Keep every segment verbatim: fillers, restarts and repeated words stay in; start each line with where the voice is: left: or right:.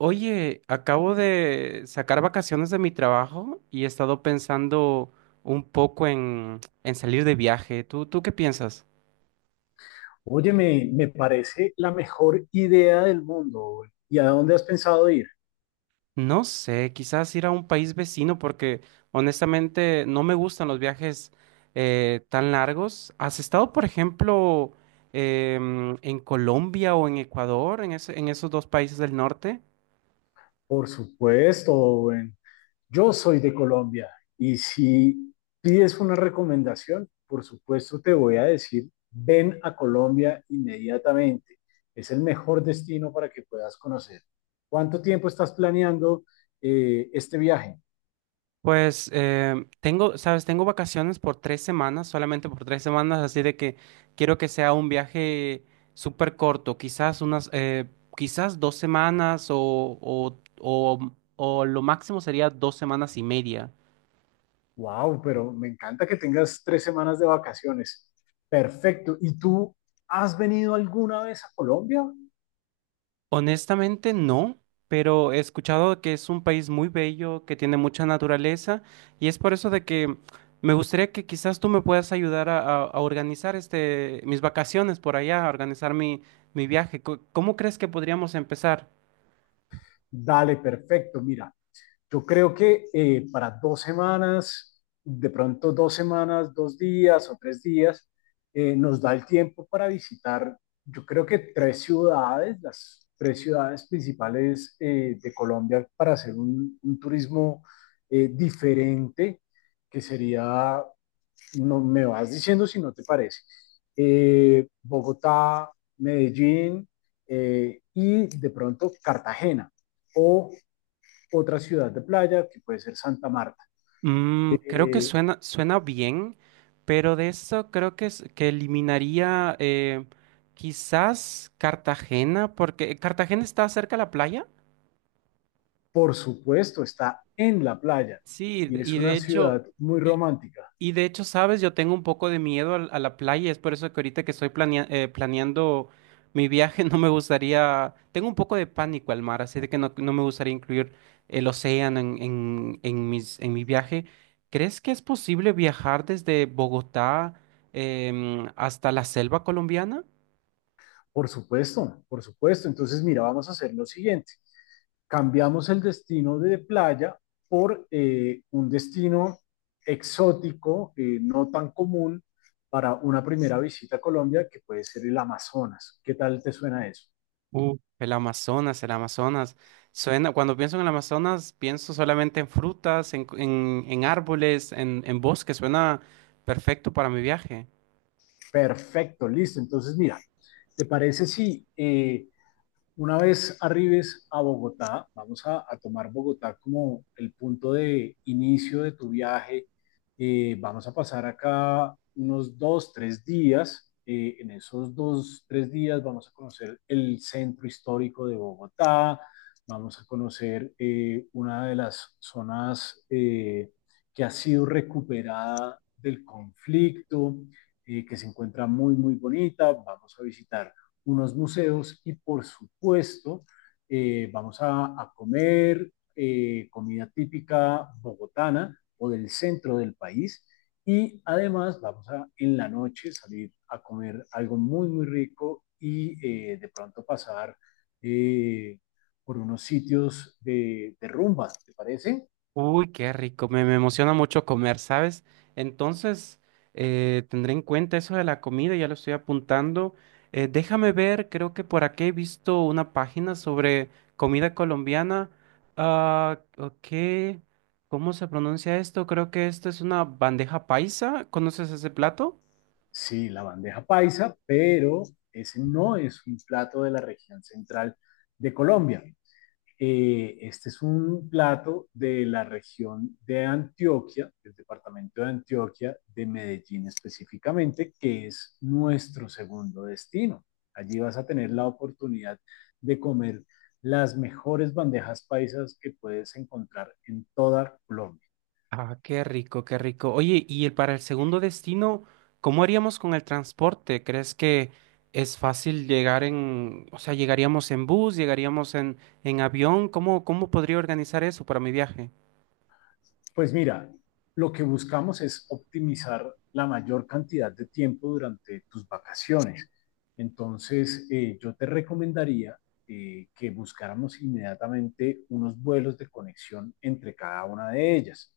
right: Oye, acabo de sacar vacaciones de mi trabajo y he estado pensando un poco en, en salir de viaje. ¿Tú, tú qué piensas?
left: Oye, me, me parece la mejor idea del mundo, Owen. ¿Y a dónde has pensado ir?
right: No sé, quizás ir a un país vecino porque honestamente no me gustan los viajes eh, tan largos. ¿Has estado, por ejemplo, em, en Colombia o en Ecuador, en ese- en esos dos países del norte?
left: Por supuesto, Owen. Yo soy de Colombia y si pides una recomendación, por supuesto te voy a decir, ven a Colombia inmediatamente. Es el mejor destino para que puedas conocer. ¿Cuánto tiempo estás planeando eh, este viaje?
right: Pues eh, tengo, sabes, tengo vacaciones por tres semanas, solamente por tres semanas, así de que quiero que sea un viaje súper corto, quizás unas, eh, quizás dos semanas o, o, o, o lo máximo sería dos semanas y media.
left: Wow, pero me encanta que tengas tres semanas de vacaciones. Perfecto. ¿Y tú has venido alguna vez a Colombia?
right: Honestamente no, pero he escuchado que es un país muy bello, que tiene mucha naturaleza y es por eso de que me gustaría que quizás tú me puedas ayudar a, a- a organizar este mis vacaciones por allá, a organizar mi, mi viaje. Co- ¿Cómo crees que podríamos empezar?
left: Dale, perfecto. Mira, yo creo que eh, para dos semanas, de pronto dos semanas, dos días o tres días, eh, nos da el tiempo para visitar, yo creo que tres ciudades, las tres ciudades principales eh, de Colombia para hacer un, un turismo eh, diferente, que sería, no me vas diciendo si no te parece, eh, Bogotá, Medellín, eh, y de pronto Cartagena o otra ciudad de playa, que puede ser Santa Marta.
right: Mm, creo que
left: Eh,
right: suena, suena bien, pero de eso creo que, es, que eliminaría eh, quizás Cartagena, porque Cartagena está cerca de la playa.
left: por supuesto, está en la playa
right: Sí,
left: y es
right: y de
left: una
right: hecho,
left: ciudad muy
right: y,
left: romántica.
right: y de hecho, sabes, yo tengo un poco de miedo al- a, la playa, es por eso que ahorita que estoy planea- eh, planeando mi viaje, no me gustaría, tengo un poco de pánico al mar, así de que no, no me gustaría incluir el océano en, en, en mis, en mi viaje. ¿Crees que es posible viajar desde Bogotá em, hasta la selva colombiana?
left: Por supuesto, por supuesto. Entonces, mira, vamos a hacer lo siguiente. Cambiamos el destino de playa por eh, un destino exótico, eh, no tan común para una primera visita a Colombia, que puede ser el Amazonas. ¿Qué tal te suena eso?
right: Uh, el Amazonas, el Amazonas. Suena, cuando pienso en el Amazonas, pienso solamente en frutas, en, en- en árboles, en, en bosque. Suena perfecto para mi viaje.
left: Perfecto, listo. Entonces, mira, ¿te parece si eh, Una vez arribes a Bogotá, vamos a, a tomar Bogotá como el punto de inicio de tu viaje. Eh, vamos a pasar acá unos dos, tres días. Eh, en esos dos, tres días vamos a conocer el centro histórico de Bogotá, vamos a conocer eh, una de las zonas eh, que ha sido recuperada del conflicto, eh, que se encuentra muy, muy bonita. Vamos a visitar unos museos y por supuesto eh, vamos a, a comer eh, comida típica bogotana o del centro del país, y además vamos a en la noche salir a comer algo muy muy rico y eh, de pronto pasar eh, por unos sitios de, de rumba, ¿te parece?
right: Uy, qué rico, me, me emociona mucho comer, ¿sabes? Entonces, eh, tendré en cuenta eso de la comida, ya lo estoy apuntando. Eh, déjame ver, creo que por aquí he visto una página sobre comida colombiana. Ah, ok, ¿cómo se pronuncia esto? Creo que esto es una bandeja paisa. ¿Conoces ese plato?
left: Sí, la bandeja paisa, pero ese no es un plato de la región central de Colombia. Eh, este es un plato de la región de Antioquia, del departamento de Antioquia, de Medellín específicamente, que es nuestro segundo destino. Allí vas a tener la oportunidad de comer las mejores bandejas paisas que puedes encontrar en toda Colombia.
right: Ah, qué rico, qué rico. Oye, y el, para el segundo destino, ¿cómo haríamos con el transporte? ¿Crees que es fácil llegar en, o sea, llegaríamos en bus, llegaríamos en, en avión? ¿Cómo, cómo podría organizar eso para mi viaje?
left: Pues mira, lo que buscamos es optimizar la mayor cantidad de tiempo durante tus vacaciones. Entonces, eh, yo te recomendaría eh, que buscáramos inmediatamente unos vuelos de conexión entre cada una de ellas.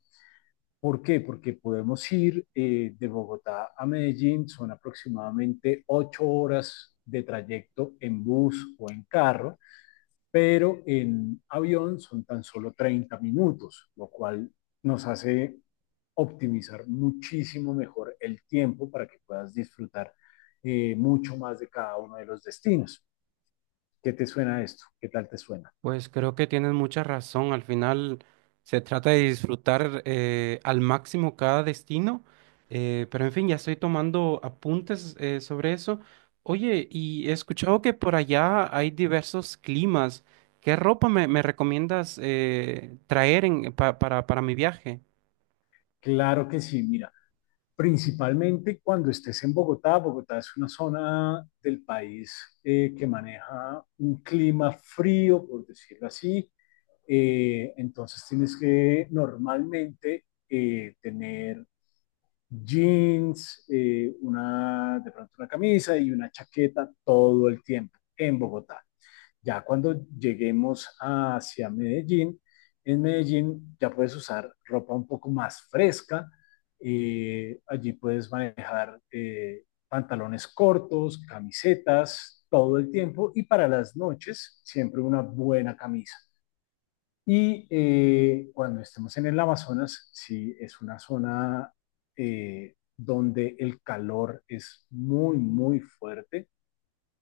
left: ¿Por qué? Porque podemos ir eh, de Bogotá a Medellín, son aproximadamente ocho horas de trayecto en bus o en carro, pero en avión son tan solo treinta minutos, lo cual nos hace optimizar muchísimo mejor el tiempo para que puedas disfrutar eh, mucho más de cada uno de los destinos. ¿Qué te suena esto? ¿Qué tal te suena?
right: Pues creo que tienes mucha razón. Al final se trata de disfrutar eh, al máximo cada destino. Eh, pero en fin, ya estoy tomando apuntes eh, sobre eso. Oye, y he escuchado que por allá hay diversos climas. ¿Qué ropa me, me recomiendas eh, traer en- pa- para, para mi viaje?
left: Claro que sí, mira, principalmente cuando estés en Bogotá. Bogotá es una zona del país eh, que maneja un clima frío, por decirlo así. Eh, entonces tienes que normalmente eh, tener jeans, eh, una, de pronto una camisa y una chaqueta todo el tiempo en Bogotá. Ya cuando lleguemos hacia Medellín, en Medellín ya puedes usar ropa un poco más fresca. eh, allí puedes manejar eh, pantalones cortos, camisetas todo el tiempo y para las noches siempre una buena camisa. Y eh, cuando estemos en el Amazonas, sí es una zona eh, donde el calor es muy, muy fuerte,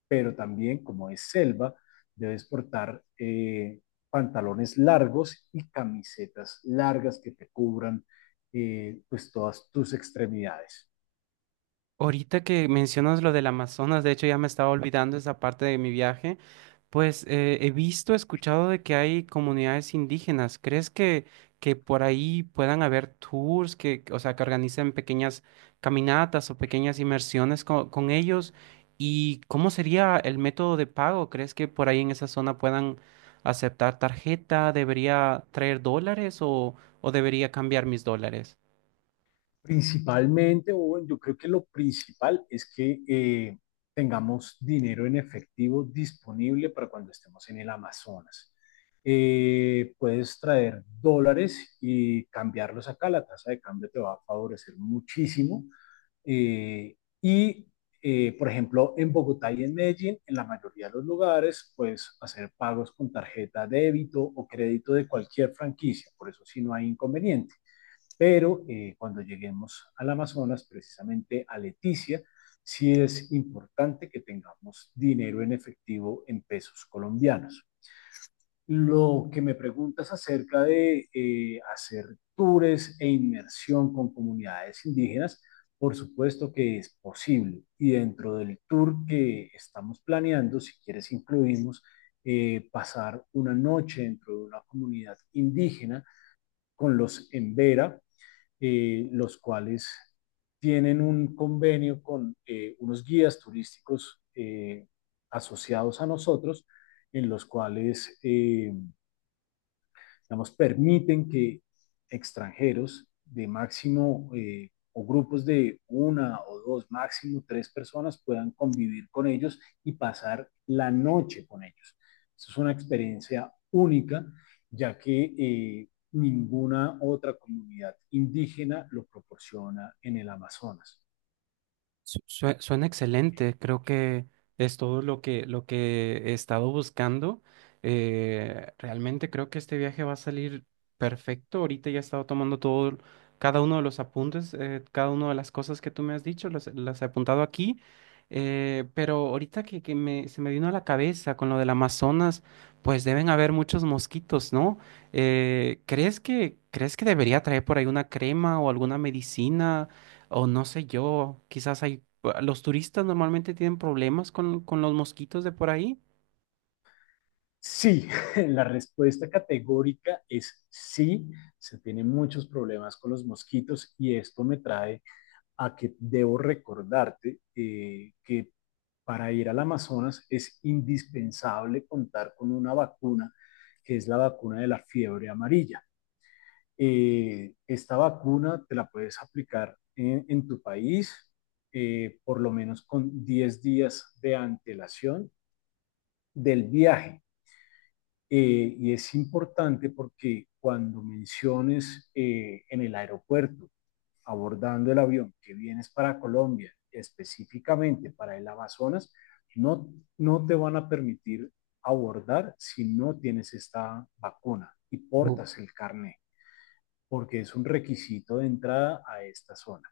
left: pero también como es selva, debes portar eh, pantalones largos y camisetas largas que te cubran eh, pues todas tus extremidades.
right: Ahorita que mencionas lo del Amazonas, de hecho ya me estaba olvidando esa parte de mi viaje. Pues eh, he visto, escuchado de que hay comunidades indígenas. ¿Crees que, que por ahí puedan haber tours que, o sea, que organicen pequeñas caminatas o pequeñas inmersiones co- con, ellos? ¿Y cómo sería el método de pago? ¿Crees que por ahí en esa zona puedan aceptar tarjeta? ¿Debería traer dólares o, o debería cambiar mis dólares?
left: Principalmente, Owen, yo creo que lo principal es que eh, tengamos dinero en efectivo disponible para cuando estemos en el Amazonas. Eh, puedes traer dólares y cambiarlos acá, la tasa de cambio te va a favorecer muchísimo. Eh, y, eh, por ejemplo, en Bogotá y en Medellín, en la mayoría de los lugares, puedes hacer pagos con tarjeta débito o crédito de cualquier franquicia, por eso sí no hay inconveniente, pero eh, cuando lleguemos al Amazonas, precisamente a Leticia, sí es importante que tengamos dinero en efectivo en pesos colombianos. Lo que me preguntas acerca de eh, hacer tours e inmersión con comunidades indígenas, por supuesto que es posible. Y dentro del tour que estamos planeando, si quieres, incluimos eh, pasar una noche dentro de una comunidad indígena con los Embera, eh, los cuales tienen un convenio con eh, unos guías turísticos eh, asociados a nosotros, en los cuales eh, digamos, permiten que extranjeros de máximo eh, o grupos de una o dos, máximo tres personas puedan convivir con ellos y pasar la noche con ellos. Esto es una experiencia única, ya que eh, ninguna otra comunidad indígena lo proporciona en el Amazonas.
right: Su- sue- Suena excelente, creo que es todo lo que, lo que he estado buscando. Eh, realmente creo que este viaje va a salir perfecto. Ahorita ya he estado tomando todo, cada uno de los apuntes, eh, cada una de las cosas que tú me has dicho, las, las he apuntado aquí. Eh, pero ahorita que, que me, se me vino a la cabeza con lo del Amazonas, pues deben haber muchos mosquitos, ¿no? Eh, ¿crees que, crees que debería traer por ahí una crema o alguna medicina? O no sé yo, quizás hay, ah, los turistas normalmente tienen problemas con, con los mosquitos de por ahí.
left: Sí, la respuesta categórica es sí. Se tienen muchos problemas con los mosquitos y esto me trae a que debo recordarte eh, que para ir al Amazonas es indispensable contar con una vacuna, que es la vacuna de la fiebre amarilla. Eh, esta vacuna te la puedes aplicar en, en tu país eh, por lo menos con diez días de antelación del viaje. Eh, y es importante porque cuando menciones eh, en el aeropuerto abordando el avión que vienes para Colombia, específicamente para el Amazonas, no, no te van a permitir abordar si no tienes esta vacuna y
right: Oh,
left: portas el carné, porque es un requisito de entrada a esta zona.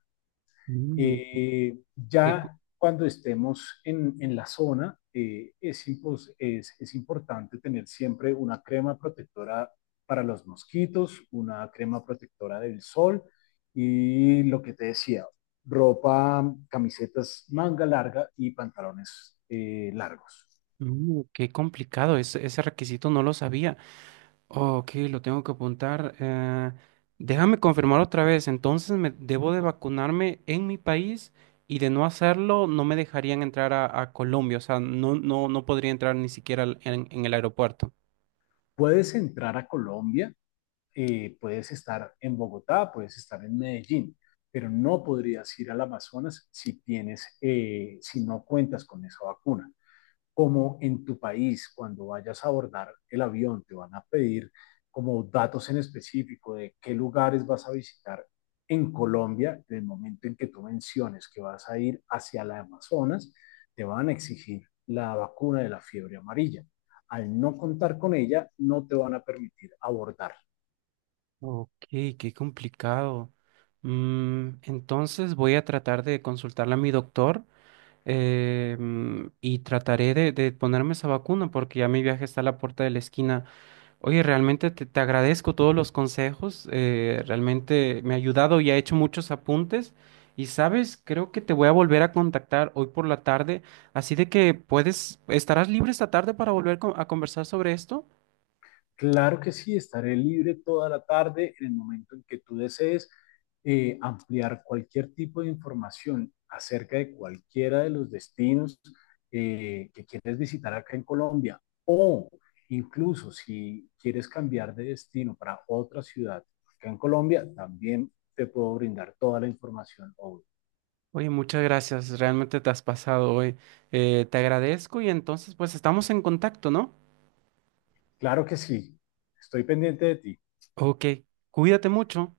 right: mm.
left: Eh,
right: Qué, co-
left: ya cuando estemos en, en la zona, eh, es, impos- es- es importante tener siempre una crema protectora para los mosquitos, una crema protectora del sol y lo que te decía, ropa, camisetas manga larga y pantalones eh, largos.
right: mm, qué complicado, ese, ese requisito no lo sabía. Ok, lo tengo que apuntar. eh, déjame confirmar otra vez, entonces me debo de vacunarme en mi país y de no hacerlo no me dejarían entrar a, a Colombia, o sea, no, no, no podría entrar ni siquiera al- en, en el aeropuerto.
left: Puedes entrar a Colombia, eh, puedes estar en Bogotá, puedes estar en Medellín, pero no podrías ir al Amazonas si tienes, eh, si no cuentas con esa vacuna. Como en tu país, cuando vayas a abordar el avión, te van a pedir como datos en específico de qué lugares vas a visitar en Colombia, del momento en que tú menciones que vas a ir hacia la Amazonas, te van a exigir la vacuna de la fiebre amarilla. Al no contar con ella, no te van a permitir abordar.
right: Ok, qué complicado. Mm, entonces voy a tratar de consultarle a mi doctor eh, mm, y trataré de, de ponerme esa vacuna porque ya mi viaje está a la puerta de la esquina. Oye, realmente te, te agradezco todos los consejos, eh, realmente me ha ayudado y ha hecho muchos apuntes. Y sabes, creo que te voy a volver a contactar hoy por la tarde, así de que puedes, ¿estarás libre esta tarde para volver con- a conversar sobre esto?
left: Claro que sí, estaré libre toda la tarde en el momento en que tú desees eh, ampliar cualquier tipo de información acerca de cualquiera de los destinos eh, que quieres visitar acá en Colombia, o incluso si quieres cambiar de destino para otra ciudad acá en Colombia, también te puedo brindar toda la información. Obvio.
right: Oye, muchas gracias, realmente te has pasado hoy. Eh, te agradezco y entonces pues estamos en contacto, ¿no?
left: Claro que sí, estoy pendiente de ti.
right: Ok, cuídate mucho.